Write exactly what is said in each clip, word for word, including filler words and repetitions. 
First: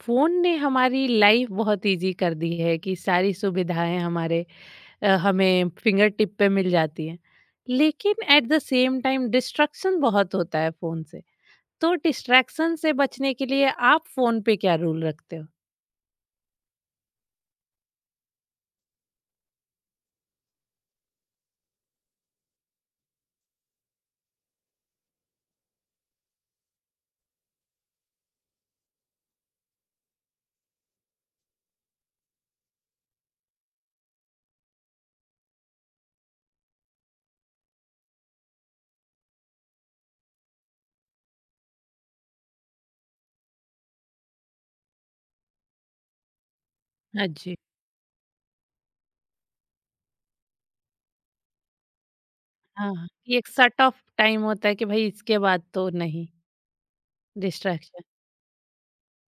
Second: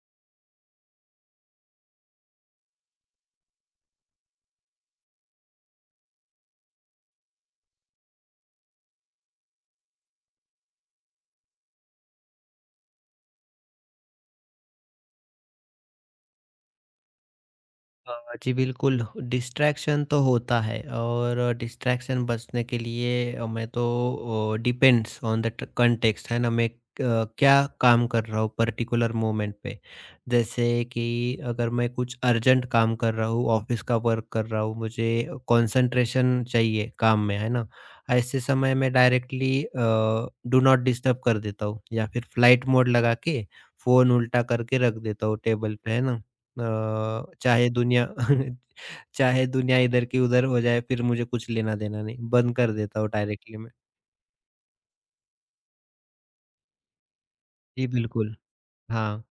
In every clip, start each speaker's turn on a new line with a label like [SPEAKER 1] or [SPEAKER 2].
[SPEAKER 1] Phone ने हमारी life बहुत इजी कर दी है कि सारी सुविधाएं हमारे अ, हमें फिंगर टिप पे मिल जाती हैं। लेकिन at the same time distraction बहुत होता है फोन से। तो डिस्ट्रैक्शन से बचने के लिए आप फोन पे क्या रूल रखते हो?
[SPEAKER 2] अ, जी बिल्कुल, डिस्ट्रैक्शन तो होता है और डिस्ट्रैक्शन बचने के लिए अ, मैं तो अ, डिपेंड्स ऑन द ट कॉन्टेक्स्ट है ना, मैं अ, क्या काम कर रहा हूँ पर्टिकुलर मोमेंट पे। जैसे कि अगर मैं कुछ अर्जेंट काम कर रहा हूँ, ऑफ़िस का वर्क कर रहा हूँ, मुझे कंसंट्रेशन चाहिए काम में, है ना? ऐसे समय मैं directly uh, do not disturb कर देता हूँ या फिर फ्लाइट मोड लगा के फ़ोन उल्टा करके रख देता हूँ टेबल पे, है ना? अ,
[SPEAKER 1] हाँ जी।
[SPEAKER 2] चाहे दुनिया चाहे दुनिया इधर की उधर हो जाए फिर मुझे कुछ लेना देना नहीं, बंद कर
[SPEAKER 1] हाँ
[SPEAKER 2] देता
[SPEAKER 1] हाँ,
[SPEAKER 2] हूँ
[SPEAKER 1] कि एक
[SPEAKER 2] डायरेक्टली मैं।
[SPEAKER 1] सट ऑफ टाइम होता है कि भाई इसके बाद तो नहीं
[SPEAKER 2] जी,
[SPEAKER 1] डिस्ट्रैक्शन।
[SPEAKER 2] बिल्कुल। हाँ,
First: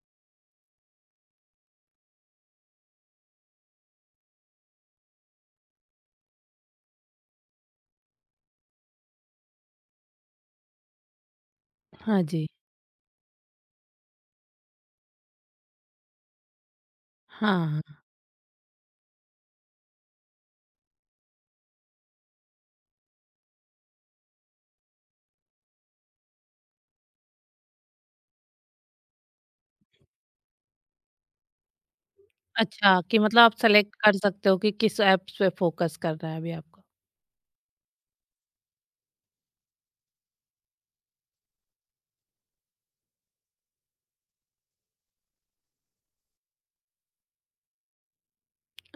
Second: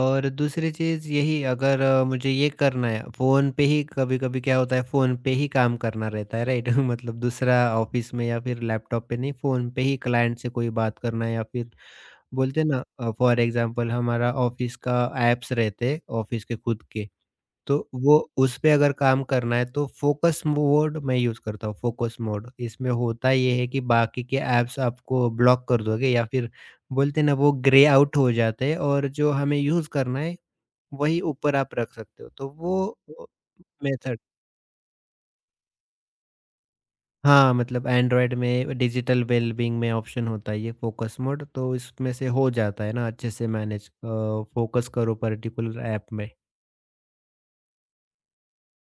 [SPEAKER 2] और दूसरी चीज़ यही अगर अ, मुझे ये करना है फ़ोन पे ही कभी-कभी क्या होता है फ़ोन पे ही काम करना रहता है राइट। मतलब दूसरा ऑफ़िस में या फिर लैपटॉप पे नहीं फ़ोन पे ही क्लाइंट से कोई बात करना है या फिर
[SPEAKER 1] हाँ जी।
[SPEAKER 2] बोलते हैं ना अ, फॉर एग्ज़ाम्पल हमारा ऑफ़िस का ऐप्स रहते हैं ऑफ़िस के खुद के।
[SPEAKER 1] हाँ
[SPEAKER 2] तो
[SPEAKER 1] हाँ।
[SPEAKER 2] वो उस पे अगर काम करना है तो फ़ोकस मोड मैं यूज़ करता हूँ, फ़ोकस मोड। इसमें होता ये है कि बाकी के ऐप्स आपको ब्लॉक कर दोगे या फिर बोलते हैं ना वो ग्रे आउट हो जाते हैं और जो हमें यूज़ करना है वही ऊपर आप रख सकते हो। तो
[SPEAKER 1] अच्छा,
[SPEAKER 2] वो
[SPEAKER 1] कि
[SPEAKER 2] वो
[SPEAKER 1] मतलब आप सेलेक्ट कर
[SPEAKER 2] मेथड।
[SPEAKER 1] सकते हो कि किस एप्स पे फोकस करना है अभी आपको।
[SPEAKER 2] हाँ, मतलब एंड्रॉयड में डिजिटल वेलबींग में ऑप्शन होता है ये फ़ोकस मोड तो इसमें से हो जाता है ना अच्छे से मैनेज, अ, फ़ोकस करो पर्टिकुलर ऐप में।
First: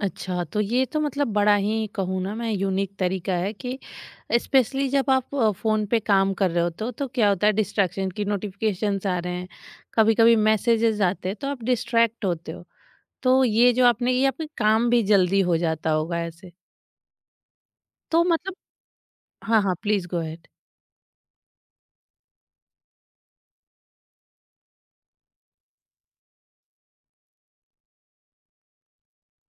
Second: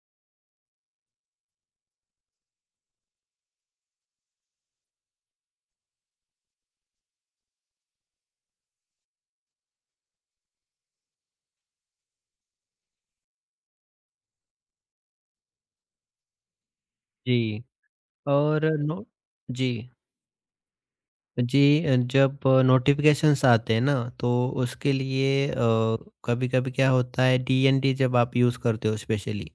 [SPEAKER 1] अच्छा, तो ये तो मतलब बड़ा ही कहूँ ना मैं यूनिक तरीका है कि स्पेशली जब आप अ, फ़ोन पे काम कर रहे होते हो तो क्या होता है डिस्ट्रैक्शन की नोटिफिकेशंस आ रहे हैं, कभी-कभी मैसेजेस आते हैं तो आप डिस्ट्रैक्ट होते हो। तो ये जो आपने ये आपके काम भी जल्दी हो जाता होगा ऐसे।
[SPEAKER 2] जी,
[SPEAKER 1] तो मतलब
[SPEAKER 2] और नो
[SPEAKER 1] हाँ,
[SPEAKER 2] जी।
[SPEAKER 1] हाँ, प्लीज़ गो अहेड।
[SPEAKER 2] जी अ, जब नोटिफिकेशंस आते हैं ना तो उसके लिए कभी कभी क्या होता है, डीएनडी जब आप यूज़ करते हो स्पेशली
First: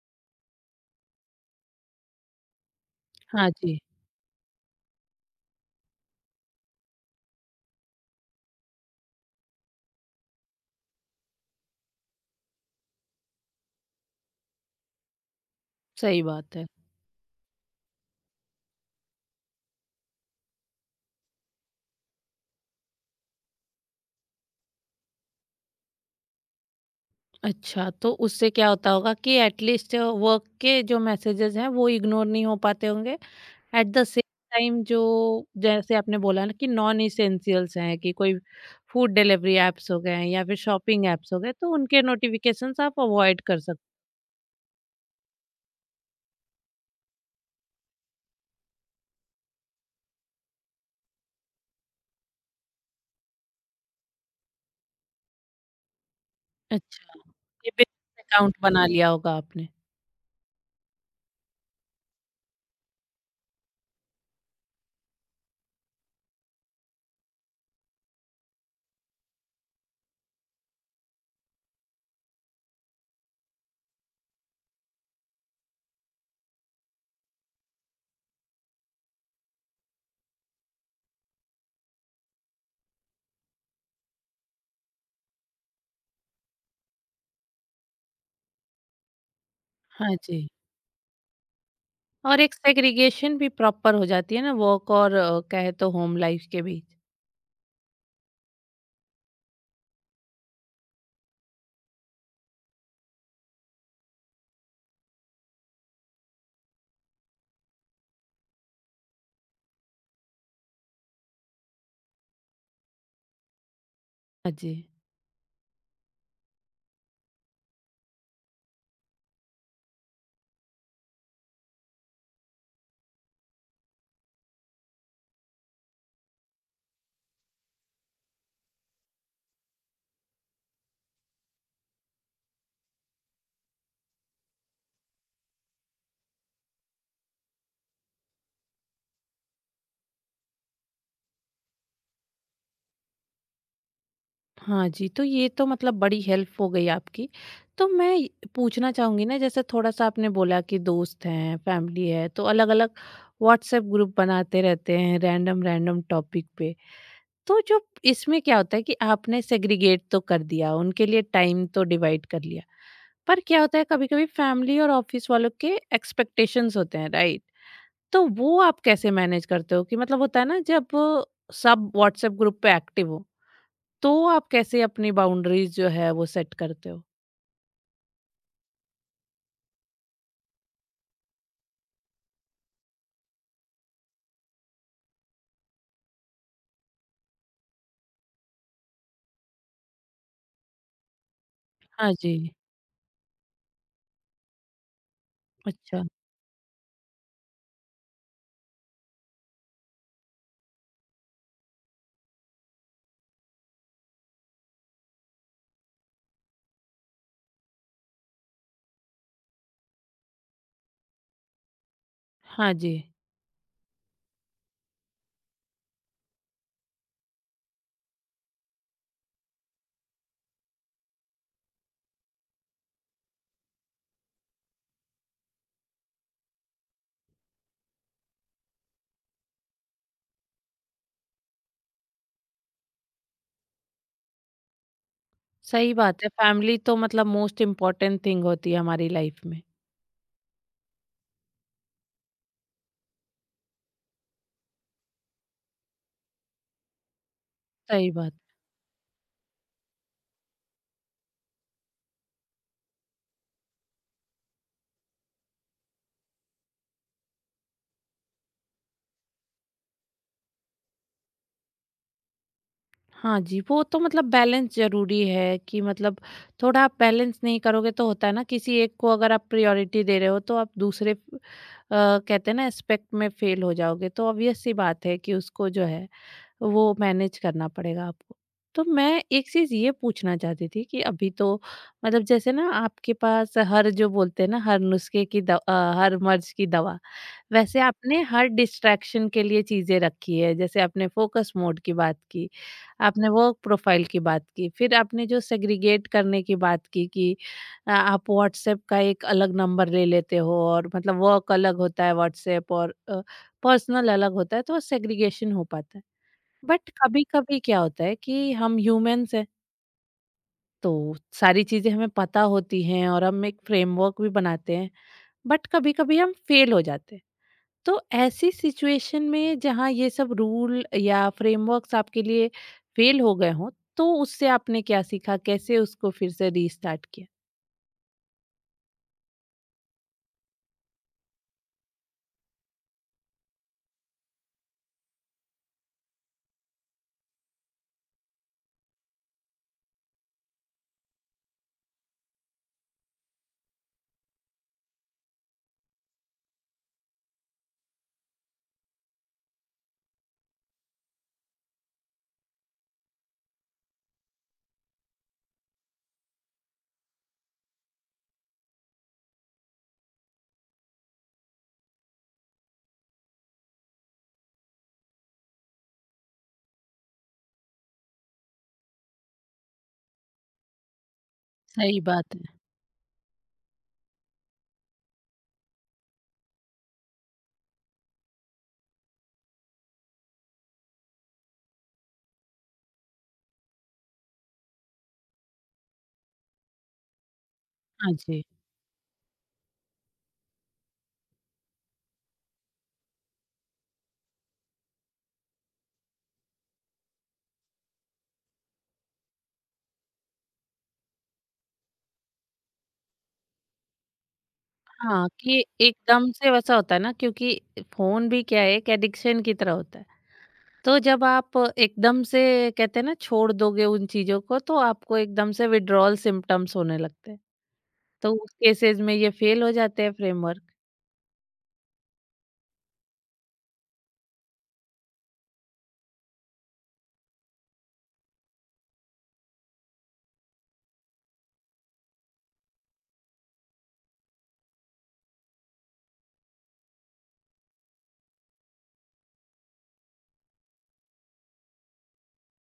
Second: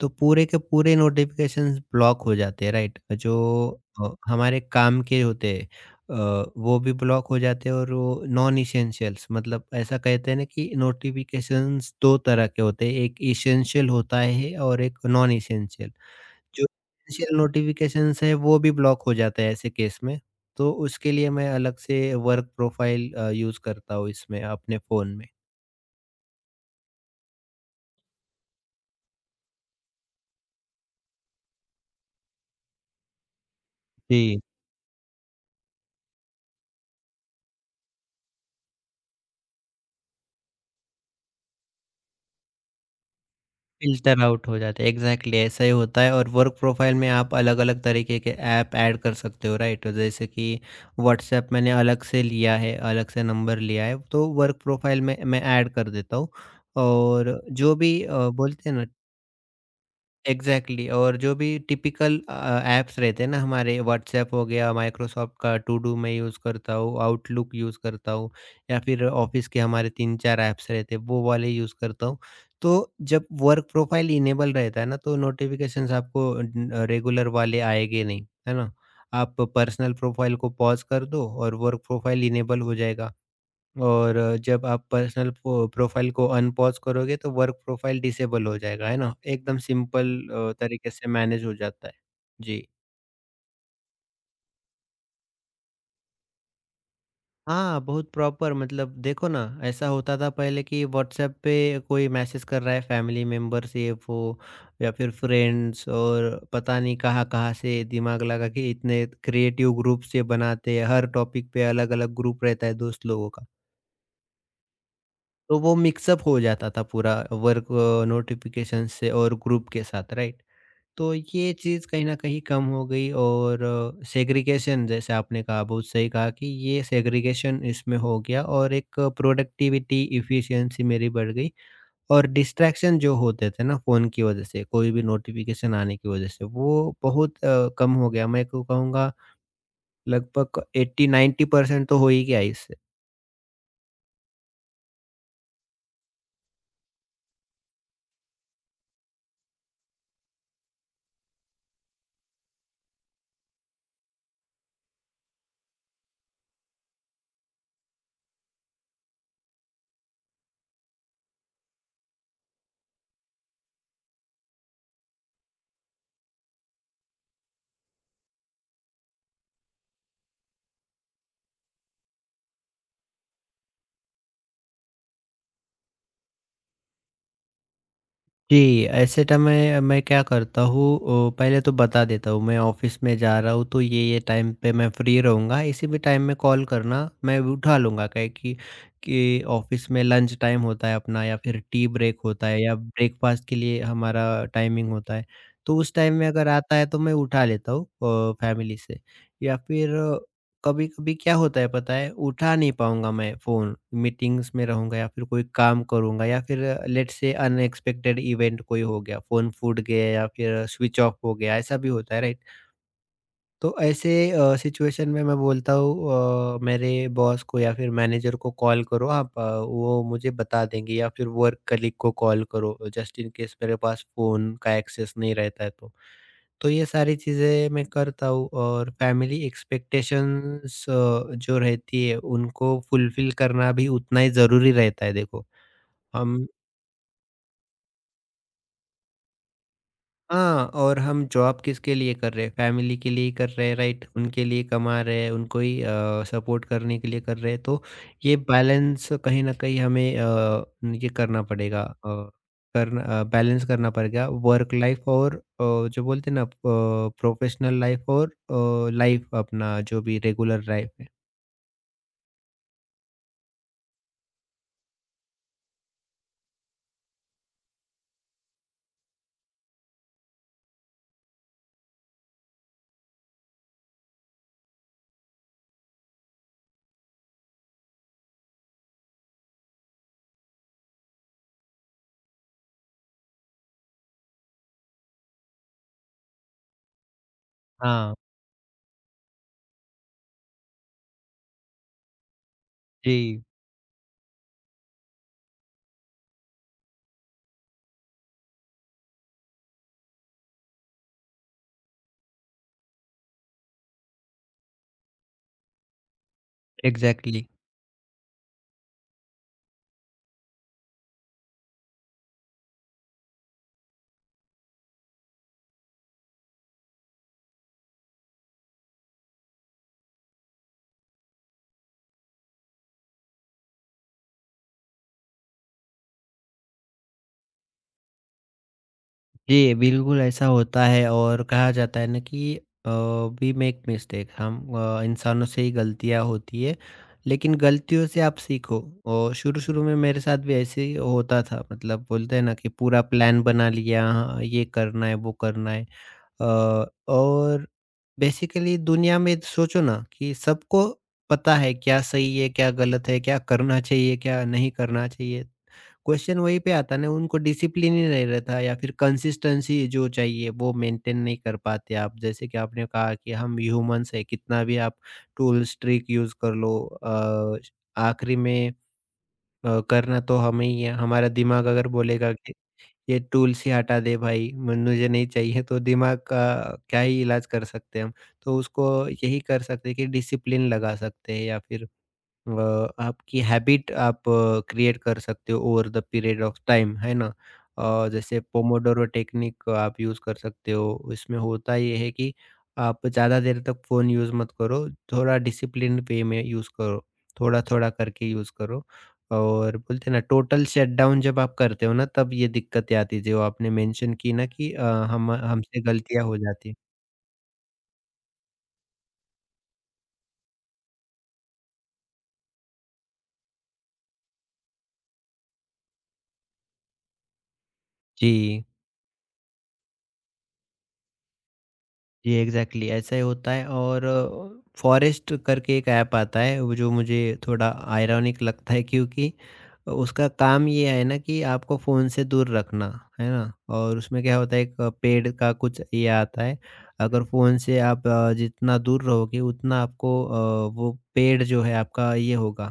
[SPEAKER 2] तो पूरे के पूरे नोटिफिकेशंस ब्लॉक हो जाते हैं राइट। जो
[SPEAKER 1] हाँ जी,
[SPEAKER 2] अ, हमारे काम के होते हैं अ, वो भी ब्लॉक हो जाते हैं और वो नॉन इसेंशियल्स, मतलब ऐसा कहते हैं ना कि नोटिफिकेशंस दो तरह के होते हैं, एक इसेंशियल होता है और एक नॉन इसेंशियल।
[SPEAKER 1] सही बात
[SPEAKER 2] जो
[SPEAKER 1] है।
[SPEAKER 2] इनिशियल नोटिफ़िकेशंस है वो भी ब्लॉक हो जाता है ऐसे केस में। तो उसके लिए मैं अलग से वर्क प्रोफ़ाइल अ, यूज़ करता हूँ इसमें अपने फ़ोन में।
[SPEAKER 1] अच्छा, तो उससे क्या होता होगा कि एट लीस्ट वर्क के जो मैसेजेस हैं वो इग्नोर नहीं हो पाते होंगे? एट द सेम
[SPEAKER 2] जी,
[SPEAKER 1] टाइम जो जैसे आपने बोला ना कि नॉन इसेंशियल्स हैं कि कोई फूड डिलीवरी ऐप्स हो गए हैं या फिर शॉपिंग ऐप्स हो गए तो उनके नोटिफिकेशंस आप अवॉइड कर सकते।
[SPEAKER 2] फ़िल्टर आउट हो जाता है। एग्ज़ैक्टली ऐसा ही होता है और वर्क प्रोफ़ाइल में आप अलग-अलग तरीके के ऐप ऐड कर सकते हो राइट? जैसे कि व्हाट्सऐप मैंने अलग से लिया है, अलग से नंबर लिया है तो वर्क प्रोफ़ाइल में मैं ऐड कर देता हूँ।
[SPEAKER 1] अच्छा हैं।
[SPEAKER 2] और
[SPEAKER 1] ये
[SPEAKER 2] जो भी
[SPEAKER 1] बिजनेस
[SPEAKER 2] अ,
[SPEAKER 1] अकाउंट
[SPEAKER 2] बोलते हैं
[SPEAKER 1] बना
[SPEAKER 2] ना,
[SPEAKER 1] लिया होगा आपने।
[SPEAKER 2] एग्ज़ैक्टली और जो भी टिपिकल अ, ऐप्स रहते हैं ना हमारे, व्हाट्सऐप हो गया, माइक्रोसॉफ्ट का टू डू मैं यूज़ करता हूँ, आउटलुक यूज़ करता हूँ या फिर ऑफ़िस के हमारे तीन चार ऐप्स रहते हैं वो वाले यूज़ करता हूँ। तो जब वर्क प्रोफ़ाइल इनेबल रहता है ना तो नोटिफ़िकेशंस आपको न रेगुलर वाले आएँगे नहीं, है ना? आप पर्सनल प्रोफ़ाइल को पॉज़ कर दो और वर्क प्रोफ़ाइल इनेबल हो जाएगा। और जब आप पर्सनल पो- प्रोफाइल को अनपॉज करोगे तो वर्क प्रोफाइल डिसेबल हो जाएगा है ना, एकदम सिंपल
[SPEAKER 1] हाँ जी।
[SPEAKER 2] अ, तरीके से मैनेज हो जाता है।
[SPEAKER 1] और एक
[SPEAKER 2] जी
[SPEAKER 1] सेग्रीगेशन भी प्रॉपर हो जाती है ना वर्क और अ, कहे तो होम लाइफ के बीच।
[SPEAKER 2] हाँ बहुत प्रॉपर, मतलब देखो ना ऐसा होता था पहले कि व्हाट्सएप पे कोई मैसेज कर रहा है फैमिली मेम्बर से वो या फिर फ्रेंड्स, और पता नहीं कहाँ कहाँ से दिमाग लगा कि इतने क्रिएटिव ग्रुप से बनाते हैं हर टॉपिक पे अलग अलग ग्रुप रहता है दोस्त लोगों का।
[SPEAKER 1] हाँ जी।
[SPEAKER 2] तो वो मिक्सअप हो जाता था पूरा वर्क नोटिफिकेशन से और ग्रुप के साथ राइट। तो ये चीज़ कहीं ना कहीं कम हो गई और सेग्रीगेशन, जैसे आपने कहा बहुत सही कहा, कि ये सेग्रीगेशन इसमें हो गया और एक प्रोडक्टिविटी इफ़िशियंसी मेरी बढ़ गई। और डिस्ट्रैक्शन जो होते थे ना फ़ोन की वजह से, कोई भी नोटिफिकेशन आने की वजह से, वो बहुत अ, कम हो गया, मैं को कहूँगा लगभग एट्टी नाइन्टी परसेंट तो हो ही गया।
[SPEAKER 1] हाँ जी, तो ये तो मतलब बड़ी हेल्प हो गई आपकी। तो मैं ये पूछना चाहूँगी ना जैसे थोड़ा-सा आपने बोला कि दोस्त हैं, फैमिली है, तो अलग-अलग व्हाट्सएप ग्रुप बनाते रहते हैं रैंडम रैंडम टॉपिक पे। तो जो इसमें क्या होता है कि आपने सेग्रीगेट तो कर दिया, उनके लिए टाइम तो डिवाइड कर लिया। पर क्या होता है कभी-कभी फैमिली और ऑफिस वालों के एक्सपेक्टेशंस होते हैं, राइट? तो वो आप कैसे मैनेज करते हो कि मतलब होता है ना जब सब व्हाट्सएप ग्रुप पे एक्टिव हो तो आप कैसे अपनी बाउंड्रीज जो है वो सेट करते हो?
[SPEAKER 2] जी, ऐसे टाइम मैं मैं क्या करता हूँ, अ, पहले तो बता देता हूँ मैं ऑफ़िस में जा रहा हूँ तो ये ये टाइम पे मैं फ्री रहूँगा, इसी भी टाइम में कॉल करना मैं भी उठा लूँगा, काहे कि कि ऑफ़िस में लंच टाइम होता है अपना या फिर टी
[SPEAKER 1] हाँ
[SPEAKER 2] ब्रेक
[SPEAKER 1] जी।
[SPEAKER 2] होता है या ब्रेकफ़ास्ट के लिए हमारा टाइमिंग होता है। तो उस
[SPEAKER 1] अच्छा।
[SPEAKER 2] टाइम में अगर आता है तो मैं उठा लेता हूँ अ, फैमिली से या फिर कभी-कभी क्या होता है पता है, उठा नहीं पाऊँगा मैं फ़ोन, मीटिंग्स में रहूँगा या फिर कोई काम करूँगा या फिर लेट्स से अनएक्सपेक्टेड इवेंट कोई हो गया, फ़ोन फूट गया या फिर स्विच ऑफ हो गया, ऐसा भी होता है, राइट?
[SPEAKER 1] हाँ जी।
[SPEAKER 2] तो ऐसे अ, सिचुएशन में मैं बोलता हूँ अ, मेरे बॉस को या फिर मैनेजर को कॉल करो आप, अ, वो मुझे बता देंगे या फिर वर्क कलीग को कॉल करो जस्ट इन केस मेरे पास फ़ोन का एक्सेस नहीं रहता है तो। तो ये सारी चीज़ें मैं करता हूँ और फैमिली एक्सपेक्टेशंस अ, जो रहती है उनको फुलफ़िल करना भी उतना ही ज़रूरी रहता है देखो।
[SPEAKER 1] सही बात है,
[SPEAKER 2] हम
[SPEAKER 1] फैमिली तो मतलब मोस्ट इम्पोर्टेंट थिंग होती है हमारी लाइफ में।
[SPEAKER 2] हाँ, और हम जॉब किसके लिए कर रहे हैं? फैमिली के लिए ही कर रहे हैं, राइट? उनके लिए कमा रहे हैं, उनको ही अ, सपोर्ट करने के लिए कर रहे हैं, तो
[SPEAKER 1] सही बात।
[SPEAKER 2] ये बैलेंस कहीं न कहीं हमें अ, ये करना पड़ेगा, अ, करना अ, बैलेंस करना पड़ेगा वर्क लाइफ और अ, जो बोलते हैं ना अ, प्रोफ़ेशनल लाइफ और अ, लाइफ, अपना जो भी रेगुलर लाइफ है।
[SPEAKER 1] हाँ जी, वो तो मतलब बैलेंस ज़रूरी है कि मतलब थोड़ा आप बैलेंस नहीं करोगे तो होता है ना किसी एक को अगर आप प्रायोरिटी दे रहे हो तो आप दूसरे अ, कहते हैं ना एस्पेक्ट में फेल हो जाओगे। तो ऑब्वियस सी बात है कि उसको जो है वो मैनेज करना पड़ेगा आपको। तो मैं एक चीज़ ये पूछना चाहती थी कि अभी तो मतलब जैसे ना आपके पास हर जो बोलते हैं ना हर नुस्खे की दव अ, हर मर्ज़ की दवा, वैसे
[SPEAKER 2] हाँ,
[SPEAKER 1] आपने हर डिस्ट्रैक्शन के लिए चीज़ें रखी है। जैसे आपने फ़ोकस मोड की बात की, आपने
[SPEAKER 2] जी,
[SPEAKER 1] वर्क प्रोफ़ाइल की बात की, फिर आपने जो सेग्रीगेट करने की बात की कि अ, आप व्हाट्सएप का एक अलग नंबर ले लेते हो और मतलब वर्क अलग होता है व्हाट्सएप और अ, पर्सनल अलग होता है तो सेग्रीगेशन हो पाता है। But
[SPEAKER 2] exactly.
[SPEAKER 1] कभी-कभी क्या होता है कि हम ह्यूमंस हैं, तो सारी चीज़ें हमें पता होती हैं और हम एक फ्रेमवर्क भी बनाते हैं, बट कभी-कभी हम फेल हो जाते हैं। तो ऐसी सिचुएशन में जहाँ ये सब रूल या फ्रेमवर्क्स आपके लिए फेल हो गए हों, तो उससे आपने क्या सीखा? कैसे उसको फिर से रीस्टार्ट किया?
[SPEAKER 2] जी, बिल्कुल ऐसा होता है और कहा जाता है ना कि अ, वी मेक मिस्टेक, हम अ, इंसानों से ही गलतियाँ होती है, लेकिन गलतियों से आप सीखो। और शुरू-शुरू में मेरे साथ भी ऐसे ही होता था, मतलब बोलते हैं ना कि पूरा प्लान बना लिया, हाँ, ये करना है, वो करना है, अ, और बेसिकली दुनिया में सोचो ना कि सबको पता है क्या सही है, क्या गलत है, क्या करना चाहिए, क्या नहीं करना चाहिए। क्वेश्चन वहीं पे आता है ना, उनको डिसिप्लिन ही नहीं रहता या फिर कंसिस्टेंसी जो चाहिए वो मेंटेन नहीं कर पाते आप, जैसे कि आपने कहा कि हम ह्यूमंस है कितना भी आप टूल्स ट्रिक यूज कर लो, अ, आखिरी में अ, करना तो हमें ही है, हमारा दिमाग अगर
[SPEAKER 1] सही
[SPEAKER 2] बोलेगा
[SPEAKER 1] बात है।
[SPEAKER 2] कि ये टूल्स ही हटा दे भाई, मु- मुझे नहीं चाहिए, तो दिमाग का क्या ही इलाज कर सकते हैं हम। तो उसको यही कर सकते हैं कि डिसिप्लिन लगा सकते हैं या फिर अ, आपकी हैबिट आप क्रिएट कर सकते हो over the period of time, है ना? अ,
[SPEAKER 1] हाँ
[SPEAKER 2] जैसे
[SPEAKER 1] जी।
[SPEAKER 2] पोमोडोरो टेक्निक आप यूज़ कर सकते हो। इसमें होता ये है कि आप ज़्यादा देर तक फ़ोन यूज़ मत करो, थोड़ा डिसिप्लिन वे में यूज़ करो, थोड़ा-थोड़ा करके यूज़ करो। और बोलते हैं ना टोटल शटडाउन जब आप करते हो ना, तब ये दिक्कतें आती हैं, जो आपने मेंशन की ना कि अ,
[SPEAKER 1] हाँ,
[SPEAKER 2] हम
[SPEAKER 1] कि
[SPEAKER 2] हमसे गलतियाँ
[SPEAKER 1] एकदम
[SPEAKER 2] हो
[SPEAKER 1] से
[SPEAKER 2] जाती
[SPEAKER 1] वैसा
[SPEAKER 2] हैं।
[SPEAKER 1] होता है ना क्योंकि फ़ोन भी क्या है एक एडिक्शन की तरह होता है। तो जब आप एकदम से कहते हैं ना छोड़ दोगे उन चीजों को तो आपको एकदम से विड्रॉल सिम्टम्स होने लगते हैं। तो उस
[SPEAKER 2] जी।
[SPEAKER 1] केसेस में ये फेल हो जाते हैं फ्रेमवर्क।
[SPEAKER 2] जी, एग्ज़ैक्टली ऐसा ही होता है। और फॉरेस्ट करके एक ऐप आता है, वो जो मुझे थोड़ा आयरॉनिक लगता है क्योंकि उसका काम ये है ना कि आपको फ़ोन से दूर रखना, है ना? और उसमें क्या होता है, एक पेड़ का कुछ ये आता है, अगर फ़ोन से आप अ, जितना दूर रहोगे उतना आपको अ, वो पेड़ जो है आपका ये होगा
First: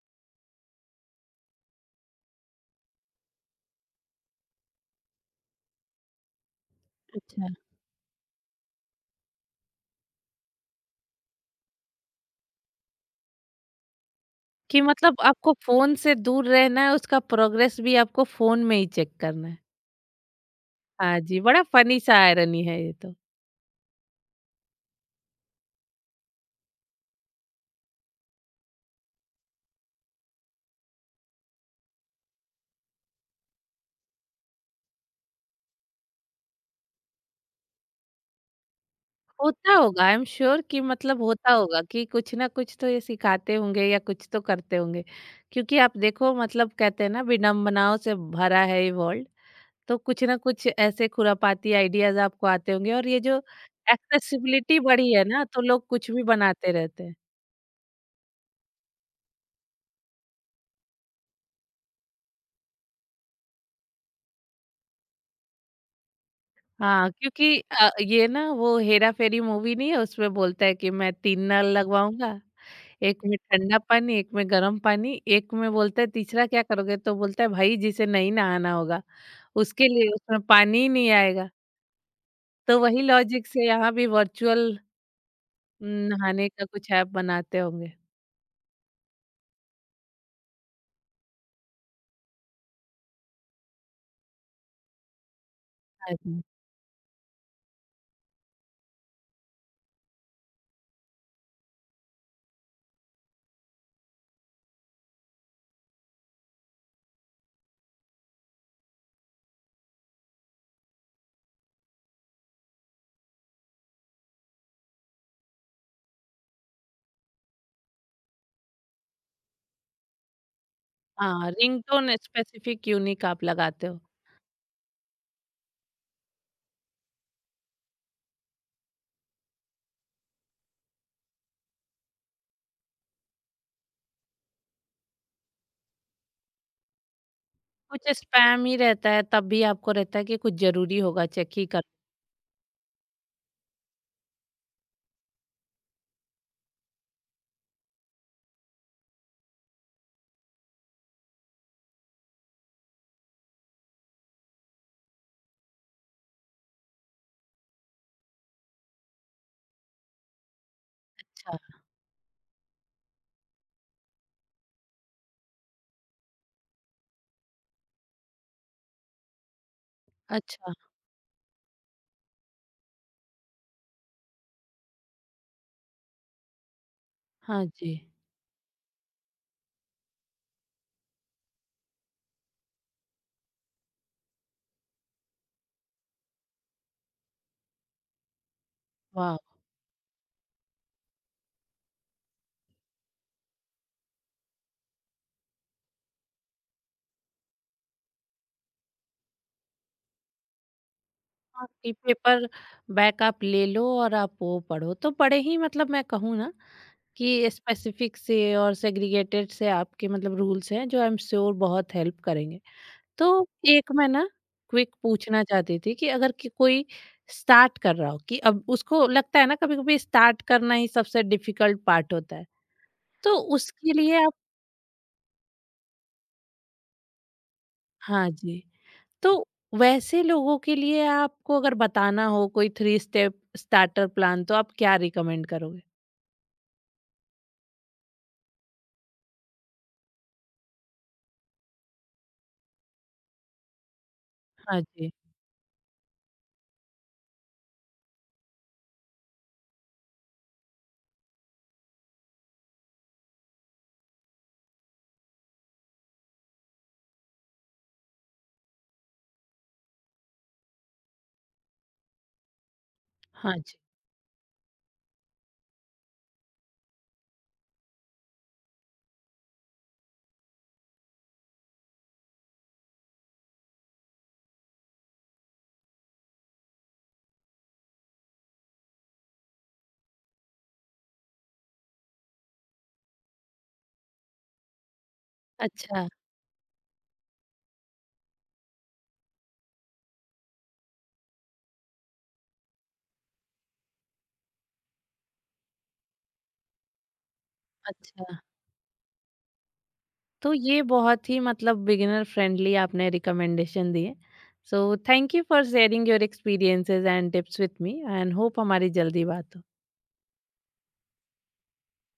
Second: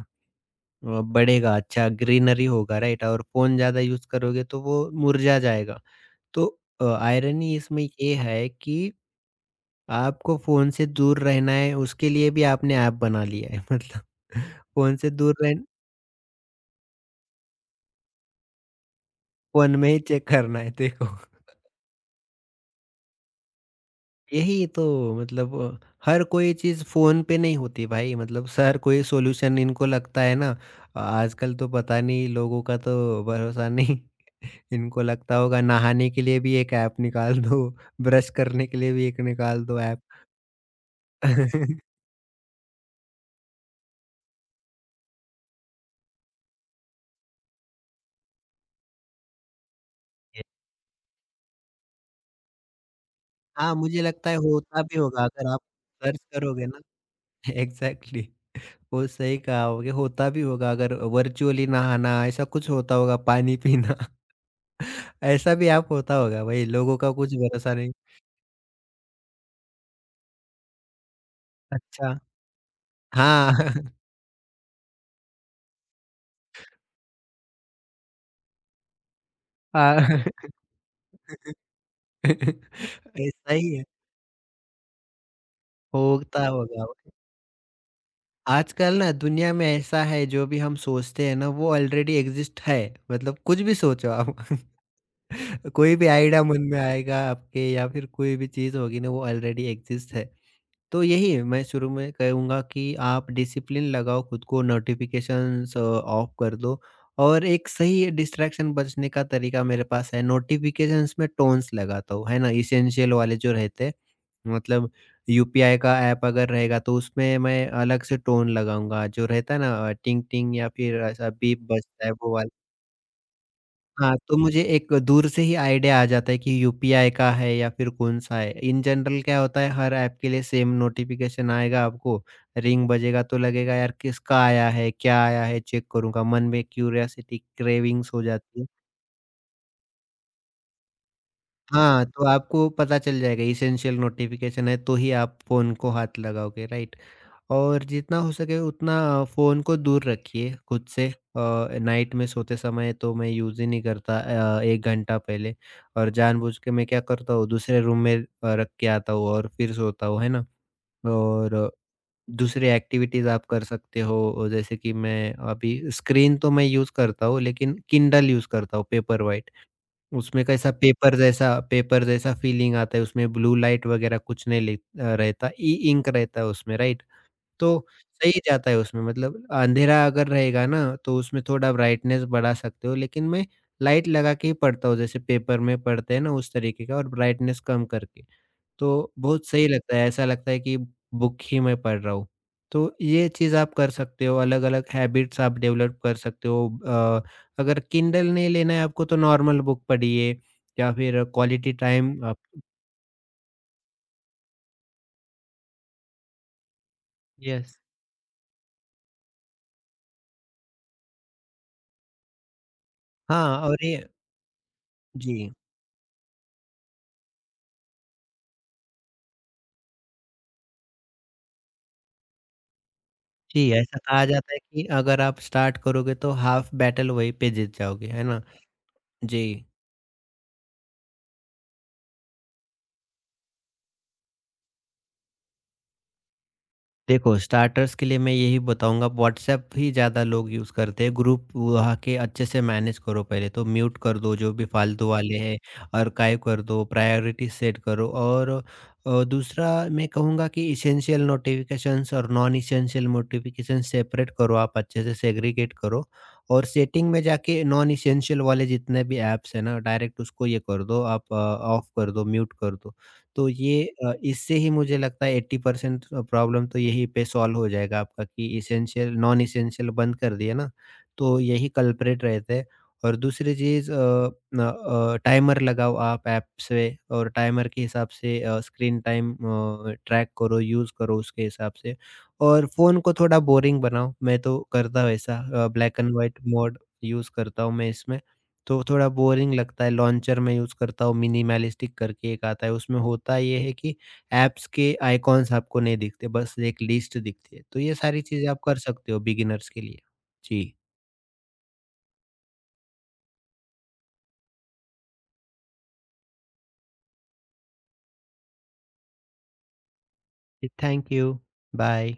[SPEAKER 2] अ, बढ़ेगा, अच्छा ग्रीनरी होगा राइट? और फ़ोन ज़्यादा यूज़ करोगे तो वो मुरझा जाएगा। तो अ,
[SPEAKER 1] अच्छा,
[SPEAKER 2] आयरनी इसमें ये है कि आपको फ़ोन से दूर रहना है, उसके लिए भी आपने ऐप बना लिया है। मतलब
[SPEAKER 1] कि
[SPEAKER 2] फ़ोन से
[SPEAKER 1] मतलब
[SPEAKER 2] दूर
[SPEAKER 1] आपको
[SPEAKER 2] रह
[SPEAKER 1] फोन से दूर रहना है उसका प्रोग्रेस भी आपको फोन में ही चेक करना है।
[SPEAKER 2] फ़ोन में ही चेक करना है देखो।
[SPEAKER 1] हाँ जी, बड़ा फनी सा आयरनी है ये तो।
[SPEAKER 2] यही तो मतलब अ, हर कोई चीज़ फ़ोन पे नहीं होती भाई, मतलब हर कोई सॉल्यूशन इनको लगता है ना। आजकल तो पता नहीं, लोगों का तो भरोसा नहीं। इनको लगता होगा नहाने के लिए भी एक ऐप निकाल दो, ब्रश करने के लिए भी एक निकाल
[SPEAKER 1] होता
[SPEAKER 2] दो ऐप।
[SPEAKER 1] होगा आई एम श्योर कि मतलब होता होगा कि कुछ ना कुछ तो ये सिखाते होंगे या कुछ तो करते होंगे क्योंकि आप देखो मतलब कहते हैं ना विडम्बनाओं से भरा है ये वर्ल्ड। तो कुछ ना कुछ ऐसे खुरापाती आइडियाज आपको आते होंगे और ये जो
[SPEAKER 2] हाँ, मुझे लगता है
[SPEAKER 1] एक्सेसिबिलिटी
[SPEAKER 2] होता भी
[SPEAKER 1] बढ़ी है
[SPEAKER 2] होगा
[SPEAKER 1] ना
[SPEAKER 2] अगर
[SPEAKER 1] तो
[SPEAKER 2] आप
[SPEAKER 1] लोग कुछ
[SPEAKER 2] सर्च
[SPEAKER 1] भी
[SPEAKER 2] करोगे
[SPEAKER 1] बनाते
[SPEAKER 2] ना।
[SPEAKER 1] रहते हैं।
[SPEAKER 2] एग्ज़ैक्टली। वो सही कहा होगे, होता भी होगा अगर वर्चुअली नहाना ऐसा कुछ होता होगा, पानी पीना। ऐसा भी आप होता होगा भाई, लोगों
[SPEAKER 1] हाँ
[SPEAKER 2] का कुछ
[SPEAKER 1] क्योंकि
[SPEAKER 2] भरोसा
[SPEAKER 1] अ,
[SPEAKER 2] नहीं।
[SPEAKER 1] ये ना वो हेरा फेरी मूवी नहीं है उसमें बोलता है कि मैं तीन नल
[SPEAKER 2] अच्छा।
[SPEAKER 1] लगवाऊंगा, एक में
[SPEAKER 2] हाँ।
[SPEAKER 1] ठंडा पानी, एक में गर्म पानी, एक में बोलता है तीसरा क्या करोगे तो बोलता है भाई जिसे नहीं नहाना होगा उसके लिए
[SPEAKER 2] हाँ।
[SPEAKER 1] उसमें पानी ही नहीं आएगा। तो वही लॉजिक
[SPEAKER 2] ऐसा
[SPEAKER 1] से
[SPEAKER 2] ही है।
[SPEAKER 1] यहाँ भी वर्चुअल
[SPEAKER 2] होता
[SPEAKER 1] नहाने का
[SPEAKER 2] होगा।
[SPEAKER 1] कुछ ऐप बनाते होंगे।
[SPEAKER 2] आजकल ना दुनिया में ऐसा है, जो भी हम सोचते हैं ना वो ऑलरेडी एग्जिस्ट है, मतलब कुछ भी सोचो आप। कोई भी आइडिया मन में आएगा आपके या फिर कोई भी चीज होगी ना वो ऑलरेडी एग्जिस्ट है। तो यही मैं शुरू में कहूँगा कि आप डिसिप्लिन लगाओ खुद को, नोटिफिकेशंस ऑफ कर दो। और एक सही डिस्ट्रैक्शन बचने का तरीका मेरे पास है, नोटिफिकेशंस में टोन्स लगाता हूँ है ना, इसेंशियल वाले जो रहते हैं, मतलब यूपीआई का ऐप अगर रहेगा तो उसमें मैं अलग से टोन लगाऊंगा, जो रहता है ना टिंग टिंग या फिर ऐसा
[SPEAKER 1] हाँ,
[SPEAKER 2] बीप बजता है
[SPEAKER 1] रिंगटोन
[SPEAKER 2] वो वाला।
[SPEAKER 1] स्पेसिफिक यूनिक आप लगाते हो।
[SPEAKER 2] हाँ, तो मुझे एक दूर से ही आइडिया आ जाता है कि यूपीआई का है या फिर कौन-सा है। इन जनरल क्या होता है, हर ऐप के लिए सेम नोटिफ़िकेशन आएगा आपको, रिंग बजेगा तो लगेगा यार किसका आया है, क्या आया है, चेक करूँगा। मन में क्यूरियोसिटी
[SPEAKER 1] कुछ
[SPEAKER 2] क्रेविंग्स हो जाती
[SPEAKER 1] स्पैम
[SPEAKER 2] है।
[SPEAKER 1] ही रहता है तब भी आपको रहता है कि कुछ ज़रूरी होगा चेक ही कर।
[SPEAKER 2] हाँ, तो आपको पता चल जाएगा एसेंशियल नोटिफ़िकेशन है तो ही आप फ़ोन को हाथ लगाओगे, राइट? और जितना हो सके उतना फ़ोन को दूर रखिए खुद से, अ, नाइट में सोते समय तो मैं यूज़ ही नहीं करता, अ, एक घंटा पहले। और जानबूझ के मैं क्या करता हूँ, दूसरे रूम में अ, रख के आता हूँ और फिर सोता हूँ, है ना?
[SPEAKER 1] अच्छा।
[SPEAKER 2] और दूसरी एक्टिविटीज़ आप कर सकते हो, जैसे कि मैं अभी स्क्रीन तो मैं यूज़ करता हूँ लेकिन किंडल यूज़ करता हूँ पेपर व्हाइट। उसमें कैसा
[SPEAKER 1] अच्छा।
[SPEAKER 2] पेपर जैसा पेपर जैसा फ़ीलिंग आता है, उसमें ब्लू लाइट वग़ैरह कुछ नहीं लि अ, रहता, ई इंक रहता है उसमें राइट?
[SPEAKER 1] हाँ
[SPEAKER 2] तो
[SPEAKER 1] जी।
[SPEAKER 2] सही जाता है उसमें, मतलब अंधेरा अगर रहेगा ना तो उसमें थोड़ा ब्राइटनेस बढ़ा सकते हो, लेकिन मैं लाइट लगा के ही पढ़ता हूँ जैसे पेपर में पढ़ते हैं ना उस तरीके का, और ब्राइटनेस कम करके। तो
[SPEAKER 1] वाह!
[SPEAKER 2] बहुत सही लगता है, ऐसा लगता है कि बुक ही मैं पढ़ रहा हूँ। तो ये चीज़ आप कर सकते हो, अलग-अलग हैबिट्स आप डेवलप कर सकते हो। अ, अगर किंडल नहीं लेना है आपको तो नॉर्मल बुक पढ़िए या फिर
[SPEAKER 1] हाँ,
[SPEAKER 2] क्वालिटी
[SPEAKER 1] कि
[SPEAKER 2] टाइम आप।
[SPEAKER 1] पेपर बैक आप ले लो और आप वो पढ़ो। तो बड़े ही मतलब मैं कहूँ ना कि
[SPEAKER 2] यस।
[SPEAKER 1] स्पेसिफिक से और सेग्रीगेटेड से आपके मतलब रूल्स हैं जो आई एम श्योर बहुत हेल्प करेंगे। तो
[SPEAKER 2] हाँ, और
[SPEAKER 1] एक
[SPEAKER 2] ये
[SPEAKER 1] मैं ना क्विक पूछना
[SPEAKER 2] जी।
[SPEAKER 1] चाहती थी कि अगर कि कोई स्टार्ट कर रहा हो कि अब उसको लगता है ना कभी-कभी स्टार्ट करना ही सबसे डिफिकल्ट पार्ट होता है। तो
[SPEAKER 2] जी,
[SPEAKER 1] उसके
[SPEAKER 2] ऐसा
[SPEAKER 1] लिए
[SPEAKER 2] कहा
[SPEAKER 1] आप
[SPEAKER 2] जाता है कि अगर आप स्टार्ट करोगे तो हाफ बैटल वहीं पे जीत जाओगे, है
[SPEAKER 1] हाँ
[SPEAKER 2] ना?
[SPEAKER 1] जी, तो
[SPEAKER 2] जी।
[SPEAKER 1] वैसे लोगों के लिए आपको अगर बताना हो कोई थ्री स्टेप स्टार्टर प्लान तो आप क्या रिकमेंड करोगे?
[SPEAKER 2] देखो, स्टार्टर्स के लिए मैं यही बताऊँगा, व्हाट्सएप ही ज़्यादा लोग यूज़ करते हैं, ग्रुप वहाँ के अच्छे से मैनेज करो पहले तो, म्यूट कर दो जो भी
[SPEAKER 1] हाँ
[SPEAKER 2] फालतू
[SPEAKER 1] जी,
[SPEAKER 2] वाले हैं, आर्काइव कर दो, प्रायोरिटी सेट करो। और अ, दूसरा मैं कहूँगा कि एसेंशियल नोटिफ़िकेशंस और नॉन एसेंशियल नोटिफ़िकेशंस सेपरेट करो आप, अच्छे से सेग्रीगेट करो, और सेटिंग में जाके नॉन एसेंशियल वाले जितने भी ऐप्स हैं ना, डायरेक्ट उसको ये कर दो आप, अ, ऑफ कर दो, म्यूट कर दो। तो
[SPEAKER 1] हाँ जी।
[SPEAKER 2] ये अ, इससे ही मुझे लगता है अस्सी परसेंट प्रॉब्लम तो यहीं पे सॉल्व हो जाएगा आपका, कि एसेंशियल नॉन एसेंशियल बंद कर दिया ना, तो यही कल्प्रिट रहते हैं। और दूसरी चीज़, अ, न अ, टाइमर लगाओ आप ऐप से और टाइमर के हिसाब से अ, स्क्रीन टाइम अ, ट्रैक करो, यूज़ करो उसके हिसाब से। और फ़ोन को थोड़ा बोरिंग बनाओ, मैं तो करता हूँ ऐसा, अ, ब्लैक
[SPEAKER 1] अच्छा,
[SPEAKER 2] एंड व्हाइट मोड यूज़ करता हूँ मैं इसमें। तो थोड़ा बोरिंग लगता है, लॉन्चर में यूज़ करता हूँ मिनिमलिस्टिक करके एक आता है, उसमें होता ये है कि ऐप्स के आइकॉन्स आपको नहीं दिखते, बस एक लिस्ट दिखती है। तो ये सारी
[SPEAKER 1] अच्छा।
[SPEAKER 2] चीज़ें आप कर सकते हो बिगिनर्स के लिए।
[SPEAKER 1] तो
[SPEAKER 2] जी,
[SPEAKER 1] ये बहुत ही मतलब बिगिनर फ्रेंडली आपने रिकमेंडेशन दिए। So thank you for sharing your experiences and tips with me and hope हमारी जल्दी बात हो।
[SPEAKER 2] Thank you, bye.